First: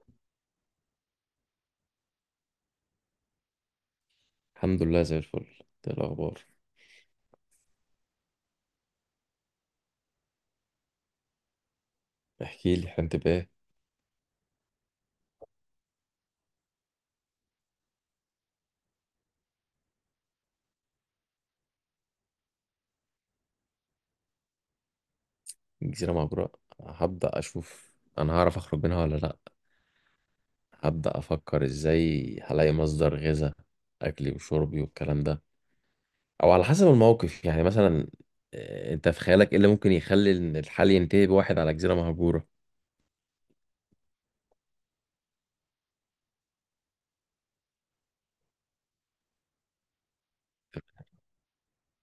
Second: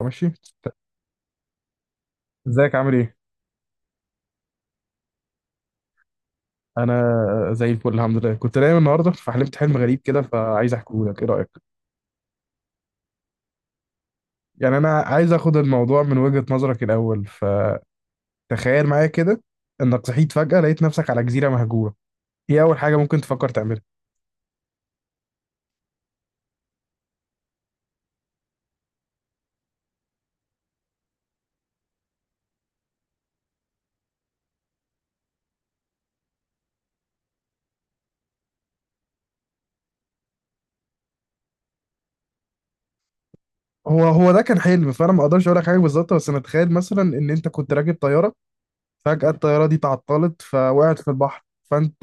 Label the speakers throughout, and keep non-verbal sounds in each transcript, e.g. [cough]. Speaker 1: ماشي. ازيك، عامل ايه؟
Speaker 2: الحمد لله زي الفل. إيه الاخبار؟
Speaker 1: انا زي الفل، الحمد لله. كنت نايم النهارده فحلمت حلم غريب كده، فعايز احكيه لك. ايه رايك؟
Speaker 2: احكي لي احنا بإيه.
Speaker 1: يعني انا عايز اخد الموضوع من وجهة نظرك الاول. فتخيل معايا كده انك صحيت فجأة لقيت نفسك على جزيرة مهجورة. ايه اول حاجة ممكن تفكر تعملها؟
Speaker 2: جزيره مبرأة؟ هبدا اشوف انا هعرف اخرج منها ولا لا. هبدا افكر ازاي هلاقي مصدر غذاء، اكلي وشربي والكلام ده. او على حسب الموقف، يعني مثلا انت في خيالك ايه اللي ممكن يخلي إن الحال ينتهي بواحد على جزيره مهجوره؟
Speaker 1: هو هو ده كان حلم، فانا ما اقدرش اقول لك حاجة بالظبط. بس انا اتخيل مثلا ان انت كنت راكب طيارة، فجأة الطيارة دي تعطلت فوقعت في البحر. فانت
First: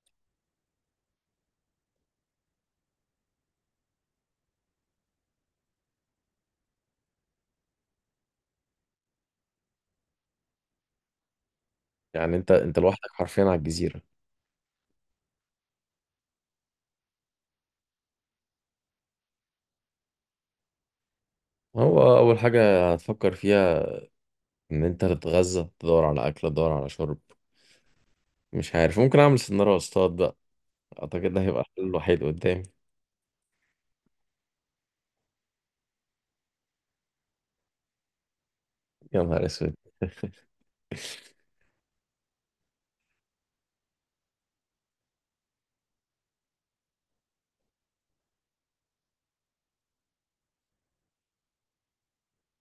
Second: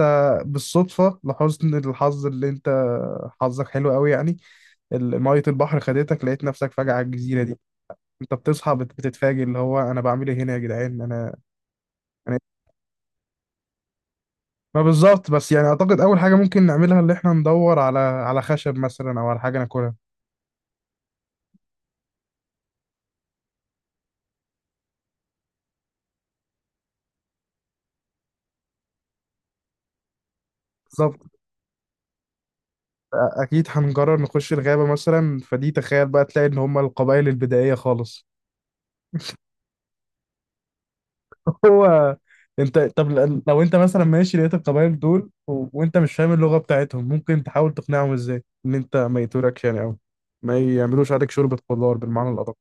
Speaker 1: بالصدفة لحسن الحظ اللي انت حظك حلو قوي يعني، مية البحر خدتك لقيت نفسك فجأة على الجزيرة دي. انت بتصحى بتتفاجئ اللي هو انا بعمل ايه هنا يا جدعان. انا
Speaker 2: يعني
Speaker 1: انا
Speaker 2: انت لوحدك حرفيا على الجزيره؟
Speaker 1: ما بالظبط بس يعني اعتقد اول حاجة ممكن نعملها اللي احنا ندور على خشب مثلا او على حاجة ناكلها.
Speaker 2: هو اول حاجه هتفكر فيها ان انت تتغذى، تدور على اكل، تدور على شرب. مش عارف، ممكن اعمل سنارة واصطاد بقى.
Speaker 1: بالظبط.
Speaker 2: اعتقد ده هيبقى الحل الوحيد قدامي.
Speaker 1: اكيد هنقرر نخش الغابة مثلا. فدي تخيل بقى تلاقي ان هم القبائل البدائية خالص.
Speaker 2: يا نهار اسود!
Speaker 1: [laughs] هو انت طب لو انت مثلا ماشي لقيت القبائل دول وانت مش فاهم اللغة بتاعتهم، ممكن تحاول تقنعهم ازاي ان انت ما يتوركش يعني، او ما يعملوش عليك شوربة خضار بالمعنى الأدق.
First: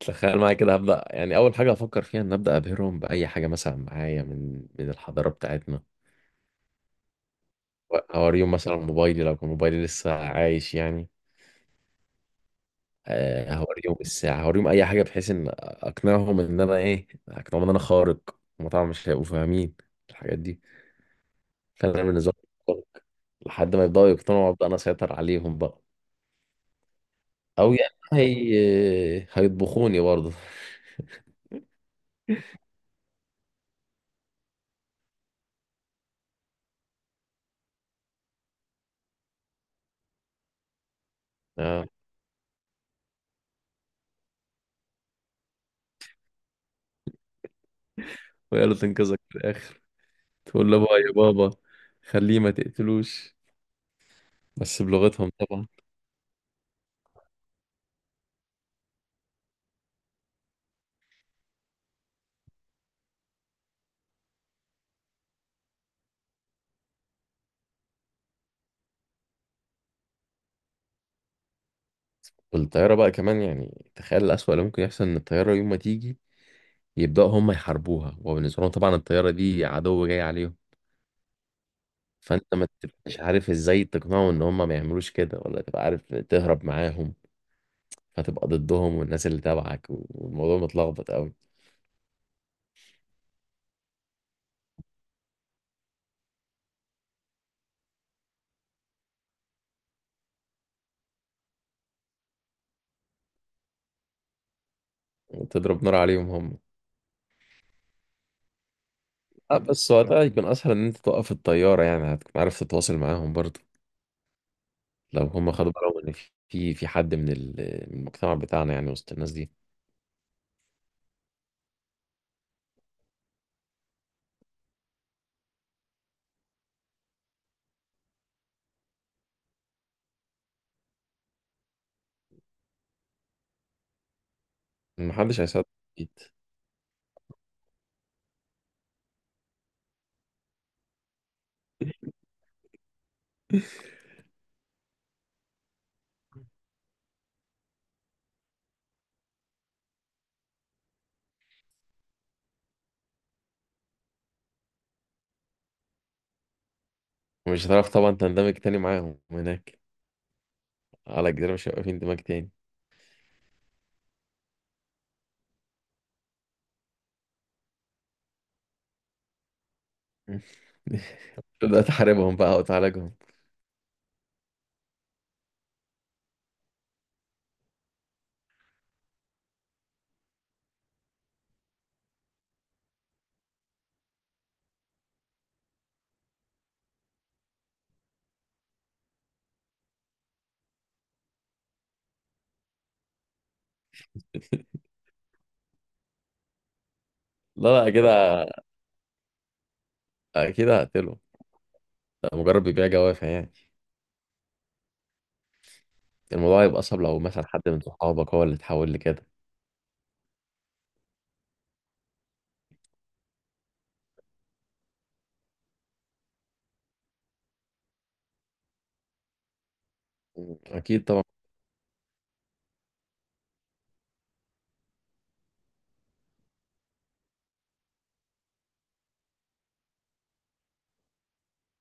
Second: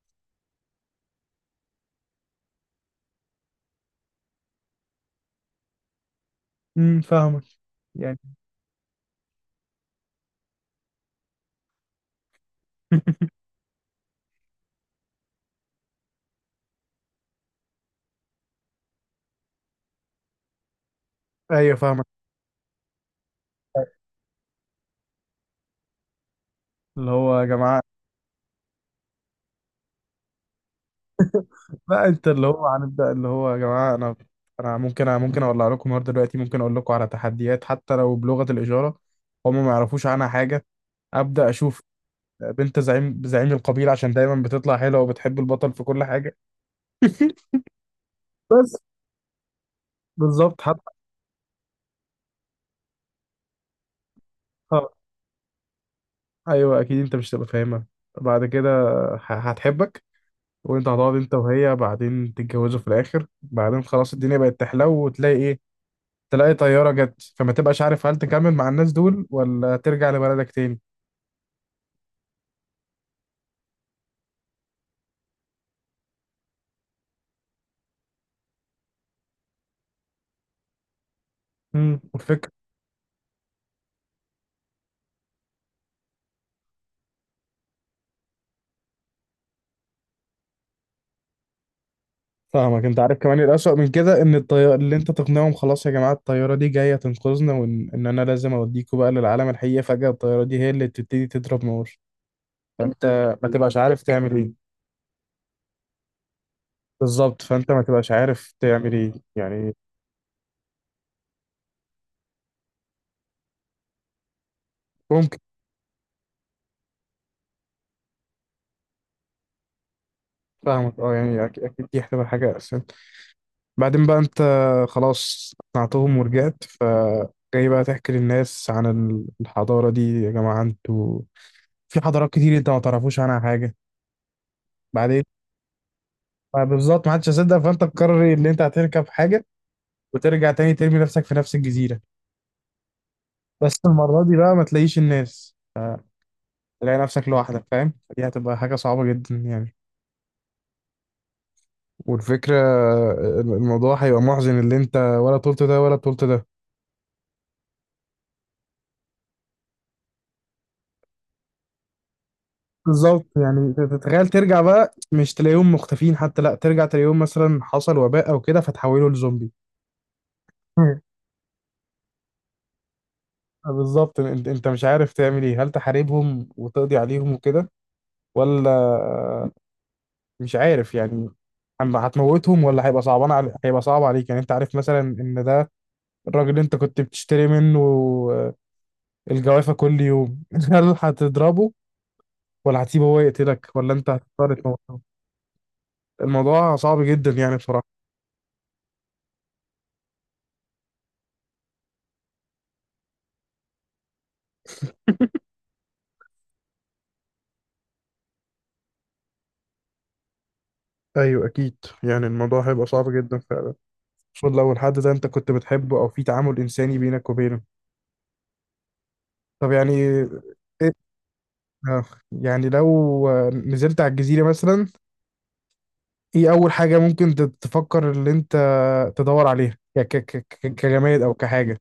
Speaker 2: تخيل معايا كده، هبدأ يعني أول حاجة أفكر فيها إن أبدأ أبهرهم بأي حاجة مثلا معايا من الحضارة بتاعتنا.
Speaker 1: فاهمك، يعني.
Speaker 2: هوريهم مثلا موبايلي، لو كان موبايلي لسه عايش يعني.
Speaker 1: [laughs]
Speaker 2: هوريهم الساعة، هوريهم أي حاجة بحيث إن أقنعهم إن أنا إيه، أقنعهم إن أنا خارق. هما طبعا مش هيبقوا فاهمين الحاجات دي،
Speaker 1: ايوه
Speaker 2: فأنا
Speaker 1: فاهمك.
Speaker 2: بالنسبة لي خارق. لحد ما يبدأوا يقتنعوا وأبدأ أنا أسيطر عليهم بقى.
Speaker 1: اللي هو يا
Speaker 2: أو
Speaker 1: جماعه.
Speaker 2: يعني هيطبخوني برضه.
Speaker 1: لا، انت اللي هو هنبدا اللي هو يا جماعه. انا ممكن اولع لكم النهارده دلوقتي، ممكن اقول لكم على تحديات حتى لو بلغه الاشاره. هم ما يعرفوش عنها حاجه. ابدا اشوف
Speaker 2: آه.
Speaker 1: بنت زعيم القبيله، عشان دايما بتطلع حلوه وبتحب البطل في كل حاجه. [laughs]
Speaker 2: ويقولوا
Speaker 1: بس
Speaker 2: تنقذك في الآخر،
Speaker 1: بالظبط
Speaker 2: تقول له
Speaker 1: حتى.
Speaker 2: بقى يا بابا خليه ما تقتلوش، بس
Speaker 1: آه،
Speaker 2: بلغتهم طبعا.
Speaker 1: ايوه اكيد انت مش هتبقى فاهمها بعد كده. هتحبك. وانت هتقعد انت وهي بعدين تتجوزوا في الاخر، بعدين خلاص الدنيا بقت تحلو وتلاقي ايه؟ تلاقي طيارة جت فما تبقاش عارف هل تكمل مع الناس دول ولا ترجع لبلدك تاني.
Speaker 2: والطيارة بقى كمان، يعني تخيل الأسوأ اللي ممكن يحصل، إن الطيارة يوم ما تيجي يبدأوا هم يحاربوها، وبالنسبة لهم طبعا الطيارة دي عدو جاي عليهم.
Speaker 1: والفكرة.
Speaker 2: فأنت ما تبقاش عارف إزاي تقنعهم إن هم ما يعملوش كده، ولا تبقى عارف تهرب معاهم، فتبقى ضدهم والناس اللي تبعك، والموضوع متلخبط قوي.
Speaker 1: فاهمك. انت عارف كمان الأسوأ من كده ان الطيارة اللي انت تقنعهم خلاص يا جماعة الطيارة دي جاية تنقذنا، وان انا لازم اوديكوا بقى للعالم الحقيقي، فجأة الطيارة دي هي اللي بتبتدي تضرب نار. فانت ما تبقاش عارف تعمل ايه.
Speaker 2: وتضرب نار عليهم هم.
Speaker 1: بالظبط، فانت ما تبقاش عارف تعمل ايه
Speaker 2: أه،
Speaker 1: يعني.
Speaker 2: بس وقتها يكون أسهل إن أنت توقف الطيارة، يعني هتكون عارف تتواصل معاهم برضه لو
Speaker 1: ممكن.
Speaker 2: هم خدوا بالهم ان في حد من من المجتمع بتاعنا يعني وسط الناس دي.
Speaker 1: فاهمك، اه يعني اكيد دي هتبقى حاجة. بعدين بقى انت خلاص اقنعتهم ورجعت، فجاي بقى تحكي للناس عن الحضارة دي يا جماعة، انتوا في حضارات كتير انت ما تعرفوش عنها حاجة. بعدين
Speaker 2: محدش هيصدق اكيد.
Speaker 1: بقى بالظبط، ما حدش هيصدق. فانت تقرر ان انت هتركب حاجة وترجع تاني ترمي نفسك في نفس الجزيرة، بس المرة دي بقى ما تلاقيش الناس، تلاقي نفسك لوحدك. فاهم، دي هتبقى حاجة صعبة جدا يعني. والفكرة الموضوع هيبقى محزن اللي انت ولا طولت ده ولا طولت ده.
Speaker 2: ومش هتعرف طبعا تندمج تاني معاهم هناك، على الجزيرة مش هيبقى في اندماج تاني.
Speaker 1: بالظبط. يعني تتخيل ترجع بقى مش تلاقيهم مختفين، حتى لا ترجع تلاقيهم مثلا حصل وباء او كده فتحولوا لزومبي.
Speaker 2: [laughs]
Speaker 1: مم.
Speaker 2: تبدأ تحاربهم بقى وتعالجهم.
Speaker 1: بالظبط. انت مش عارف تعمل ايه، هل تحاربهم وتقضي عليهم وكده، ولا مش عارف يعني. أما هتموتهم ولا هيبقى صعبان علي، هيبقى صعب عليك يعني. انت عارف مثلا ان ده الراجل اللي انت كنت بتشتري منه الجوافة كل يوم. [laughs] هل هتضربه ولا هتسيبه هو يقتلك ولا انت هتضطر تموته؟ الموضوع صعب جدا يعني
Speaker 2: لا لا
Speaker 1: بصراحة.
Speaker 2: كده أكيد هقتله، ده مجرد بيبيع جوافع يعني. الموضوع هيبقى أصعب لو مثلا حد من صحابك هو اللي اتحول لكده.
Speaker 1: ايوه اكيد. يعني الموضوع هيبق صعب جدا فعلا، خصوصا لو الحد ده انت كنت بتحبه او في تعامل انساني بينك وبينه. طب يعني إيه.
Speaker 2: أكيد طبعا.
Speaker 1: آه، يعني لو نزلت على الجزيره مثلا، ايه اول حاجه ممكن تفكر ان انت تدور عليها يعني كجماد او كحاجه؟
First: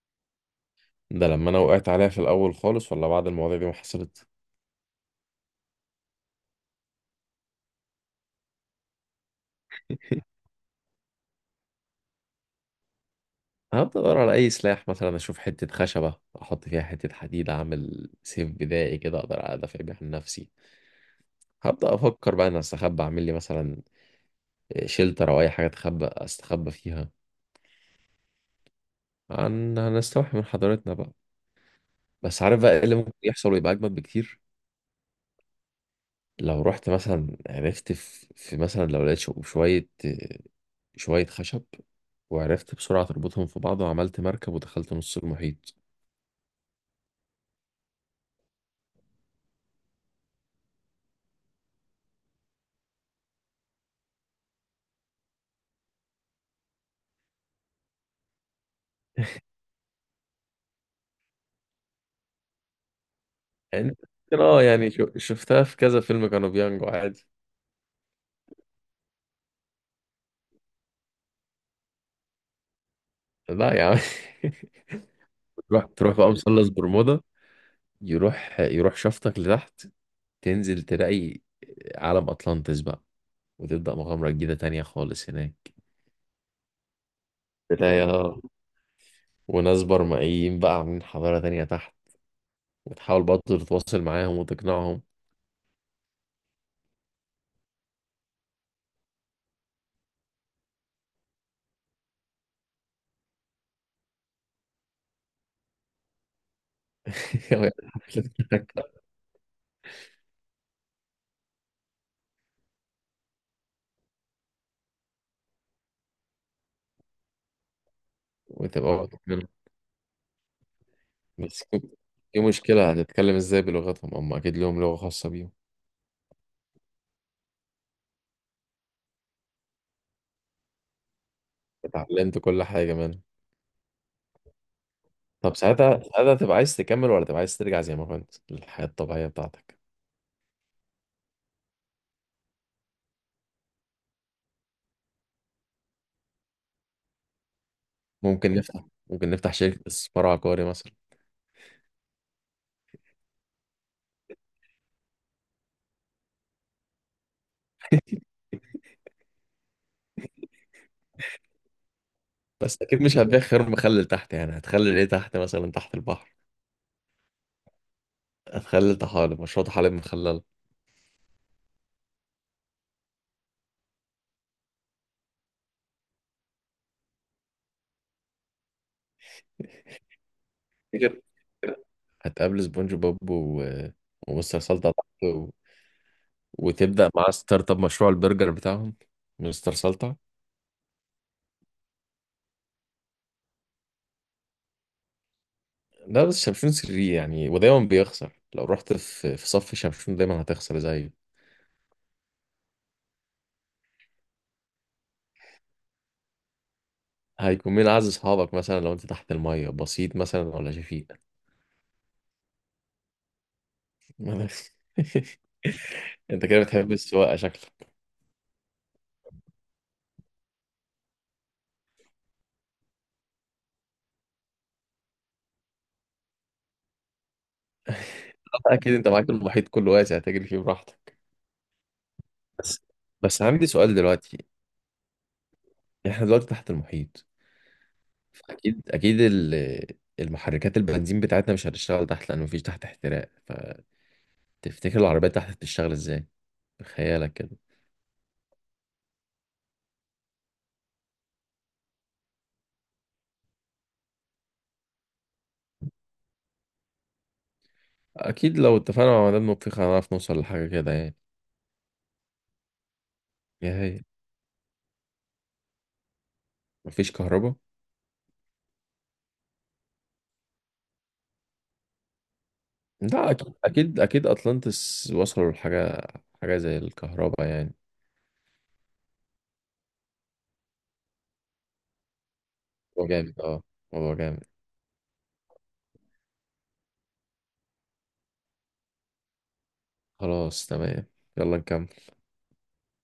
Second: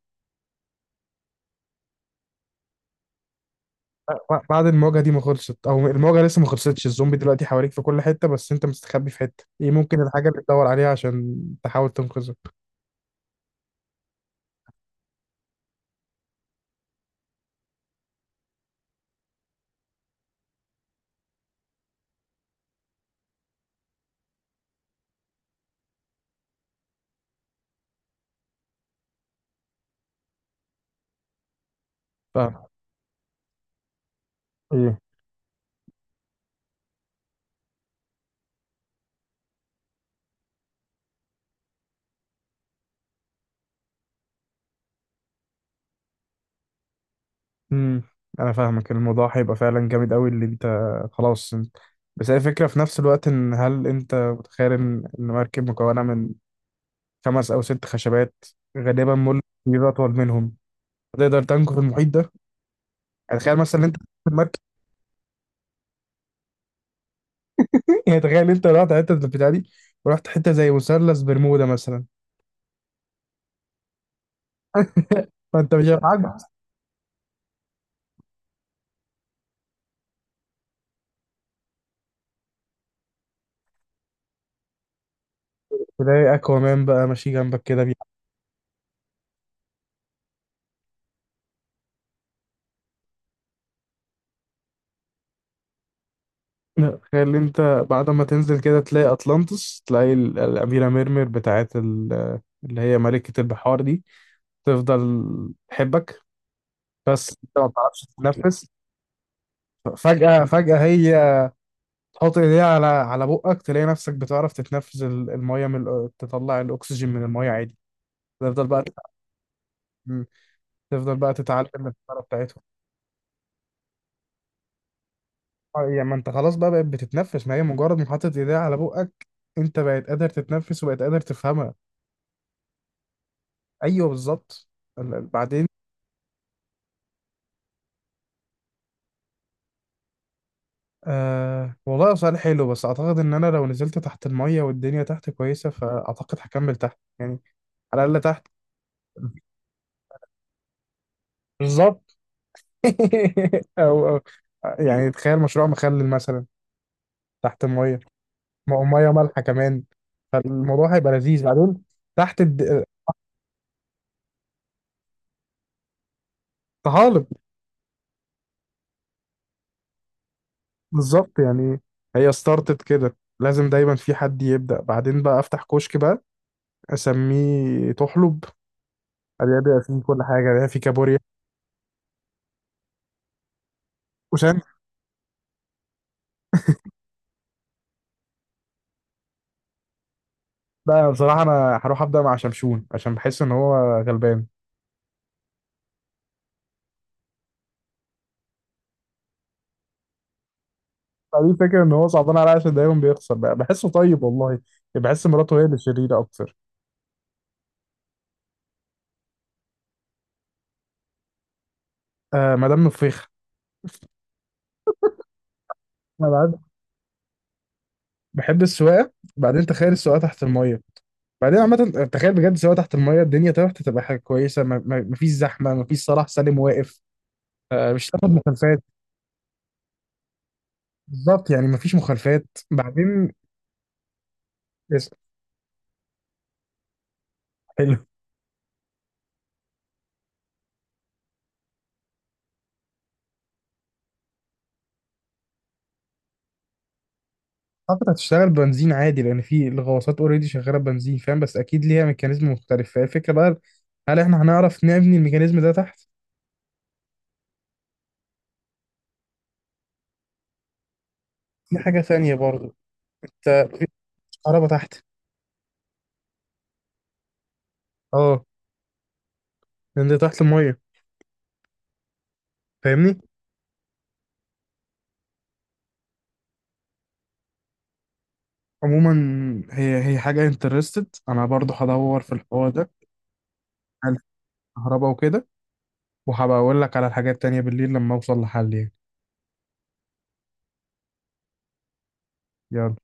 Speaker 2: ده لما أنا وقعت عليها في الأول خالص، ولا بعد المواضيع دي ما حصلت؟
Speaker 1: بعد المواجهه دي ما خلصت، او المواجهه لسه ما خلصتش الزومبي دلوقتي حواليك في كل حته بس انت مستخبي في حته، ايه ممكن الحاجه اللي تدور عليها عشان تحاول تنقذه؟
Speaker 2: هبدأ أدور على أي سلاح، مثلا أشوف حتة خشبة أحط فيها حتة حديد أعمل سيف بدائي كده أقدر أدافع بيه عن نفسي. هبدأ أفكر بقى أنا أستخبى، أعمل لي مثلا شيلتر أو أي حاجة أستخبى فيها، عن هنستوحي من حضارتنا بقى. بس عارف بقى إيه اللي ممكن يحصل ويبقى أجمد بكتير؟
Speaker 1: فاهم.
Speaker 2: لو رحت مثلا عرفت في, في مثلا لو لقيت شوية خشب وعرفت بسرعة تربطهم في بعض وعملت مركب ودخلت نص المحيط.
Speaker 1: امم انا فاهمك، الموضوع هيبقى فعلا جامد قوي اللي انت. خلاص بس هي الفكره في نفس الوقت ان هل انت متخيل ان إن مركب مكونه من خمس او ست خشبات غالبا مول كبير اطول منهم، تقدر تنكو في المحيط ده؟ يعني تخيل مثلا إن
Speaker 2: يعني
Speaker 1: انت في
Speaker 2: ممكن
Speaker 1: المركب.
Speaker 2: اه، يعني شفتها في كذا فيلم كانوا بينجوا عادي.
Speaker 1: [laughs] يعني تخيل انت رحت حته البتاع دي، ورحت حته زي مثلث برمودا مثلا.
Speaker 2: لا يا عم. [laughs]
Speaker 1: [laughs] فانت
Speaker 2: تروح
Speaker 1: مش
Speaker 2: بقى
Speaker 1: هتعجز.
Speaker 2: مثلث برمودا، يروح شفطك لتحت، تنزل تلاقي عالم أطلانتس بقى، وتبدأ مغامرة جديدة تانية خالص هناك.
Speaker 1: تلاقي اكوامان بقى ماشي جنبك كده.
Speaker 2: تلاقي اه، وناس برمائيين بقى عاملين حضارة تانية تحت، وتحاول برضه تتواصل معاهم وتقنعهم.
Speaker 1: تخيل انت بعد ما تنزل كده تلاقي اطلانتس، تلاقي الاميره ميرمير بتاعت اللي هي ملكه البحار دي، تفضل تحبك. بس انت ما بتعرفش
Speaker 2: [laughs]
Speaker 1: تتنفس. فجاه هي تحط ايديها على بقك تلاقي نفسك بتعرف تتنفس، الميه تطلع الاكسجين من الميه عادي. تفضل بقى
Speaker 2: وتبقى واخد منهم.
Speaker 1: تتعلم- تفضل بقى
Speaker 2: بس
Speaker 1: تتعلم الحركه
Speaker 2: في
Speaker 1: بتاعتهم.
Speaker 2: مشكلة، هتتكلم ازاي بلغتهم؟ هم أكيد لهم لغة خاصة بيهم.
Speaker 1: اه، يعني ما انت خلاص بقى بقت بتتنفس، ما هي مجرد ما حطت ايديها على بقك انت بقت قادر تتنفس وبقت قادر تفهمها.
Speaker 2: اتعلمت كل حاجة منهم.
Speaker 1: ايوه بالظبط.
Speaker 2: طب
Speaker 1: بعدين.
Speaker 2: ساعتها تبقى عايز تكمل ولا تبقى عايز ترجع زي ما كنت للحياة الطبيعية بتاعتك؟
Speaker 1: أه والله، هو سؤال حلو. بس اعتقد ان انا لو نزلت تحت المية والدنيا تحت كويسة، فاعتقد هكمل تحت يعني، على الاقل تحت.
Speaker 2: ممكن نفتح، شركة استثمار عقاري مثلا.
Speaker 1: بالظبط. [laughs] او يعني تخيل مشروع مخلل مثلا تحت المية، مية مالحة كمان، فالموضوع هيبقى لذيذ بعدين تحت
Speaker 2: بس أكيد مش هتبيع خيار مخلل تحت، يعني هتخلل إيه تحت، مثلا تحت البحر؟
Speaker 1: طحالب.
Speaker 2: هتخلل طحالب، مشروع طحالب مخلل.
Speaker 1: بالظبط يعني. هي ستارتت كده لازم دايما في حد يبدأ. بعدين بقى افتح كشك بقى اسميه تحلب، بيبيع فيه كل حاجة، بيبيع فيه كابوريا.
Speaker 2: تفتكر هتقابل سبونج بوب ومستر سلطة تحت وتبدأ معاه ستارت اب مشروع البرجر بتاعهم، مستر سلطة؟
Speaker 1: لا بصراحة أنا هروح أبدأ مع شمشون عشان بحس إن هو غلبان.
Speaker 2: ده بس شمشون سري يعني، ودايما بيخسر. لو رحت في صف شمشون دايما هتخسر زيه.
Speaker 1: فدي الفكرة إن هو صعبان عليا عشان دايما بيخسر بقى، بحسه طيب والله. بحس مراته هي اللي شريرة أكتر.
Speaker 2: هيكون مين عايز أصحابك مثلا لو أنت تحت المية، بسيط مثلا ولا شفيق؟
Speaker 1: آه مدام نفيخة. أنا
Speaker 2: [laughs] انت
Speaker 1: بعد.
Speaker 2: كده بتحب السواقه شكلك.
Speaker 1: بحب السواقة. بعدين تخيل السواقة تحت المية. بعدين عامة تخيل بجد السواقة تحت المية الدنيا تحت تبقى حاجة كويسة، مفيش زحمة، مفيش صلاح سالم واقف. آه مش هتاخد مخالفات.
Speaker 2: اكيد انت معاك المحيط كله واسع تجري فيه براحتك.
Speaker 1: بالظبط يعني مفيش مخالفات.
Speaker 2: بس،
Speaker 1: بعدين
Speaker 2: بس عندي سؤال دلوقتي،
Speaker 1: اس-
Speaker 2: احنا دلوقتي تحت المحيط.
Speaker 1: حلو.
Speaker 2: اكيد المحركات البنزين بتاعتنا مش هتشتغل تحت، لان مفيش تحت احتراق. فتفتكر العربيات تحت هتشتغل ازاي بخيالك كده؟
Speaker 1: اعتقد هتشتغل بنزين عادي لان في الغواصات اوريدي شغاله بنزين فاهم، بس اكيد ليها ميكانيزم مختلف، فهي الفكره بقى هل احنا هنعرف نبني الميكانيزم ده تحت؟
Speaker 2: اكيد لو اتفقنا مع مدام نطيخ هنعرف نوصل لحاجه كده يعني.
Speaker 1: دي حاجة ثانية برضو. انت
Speaker 2: يا
Speaker 1: مفيش
Speaker 2: هي،
Speaker 1: كهرباء تحت.
Speaker 2: مفيش كهرباء؟
Speaker 1: اه، لان ده تحت الميه فاهمني.
Speaker 2: لا اكيد اكيد اطلانتس وصلوا لحاجه، حاجه زي الكهرباء يعني.
Speaker 1: عموما هي هي حاجة انترستد انا برضو هدور في الحوار ده.
Speaker 2: هو جامد اه، هو
Speaker 1: هل في
Speaker 2: جامد.
Speaker 1: كهرباء وكده، وهبقى اقول لك على الحاجات التانية بالليل لما اوصل لحل يعني.
Speaker 2: خلاص تمام، يلا نكمل.
Speaker 1: يلا.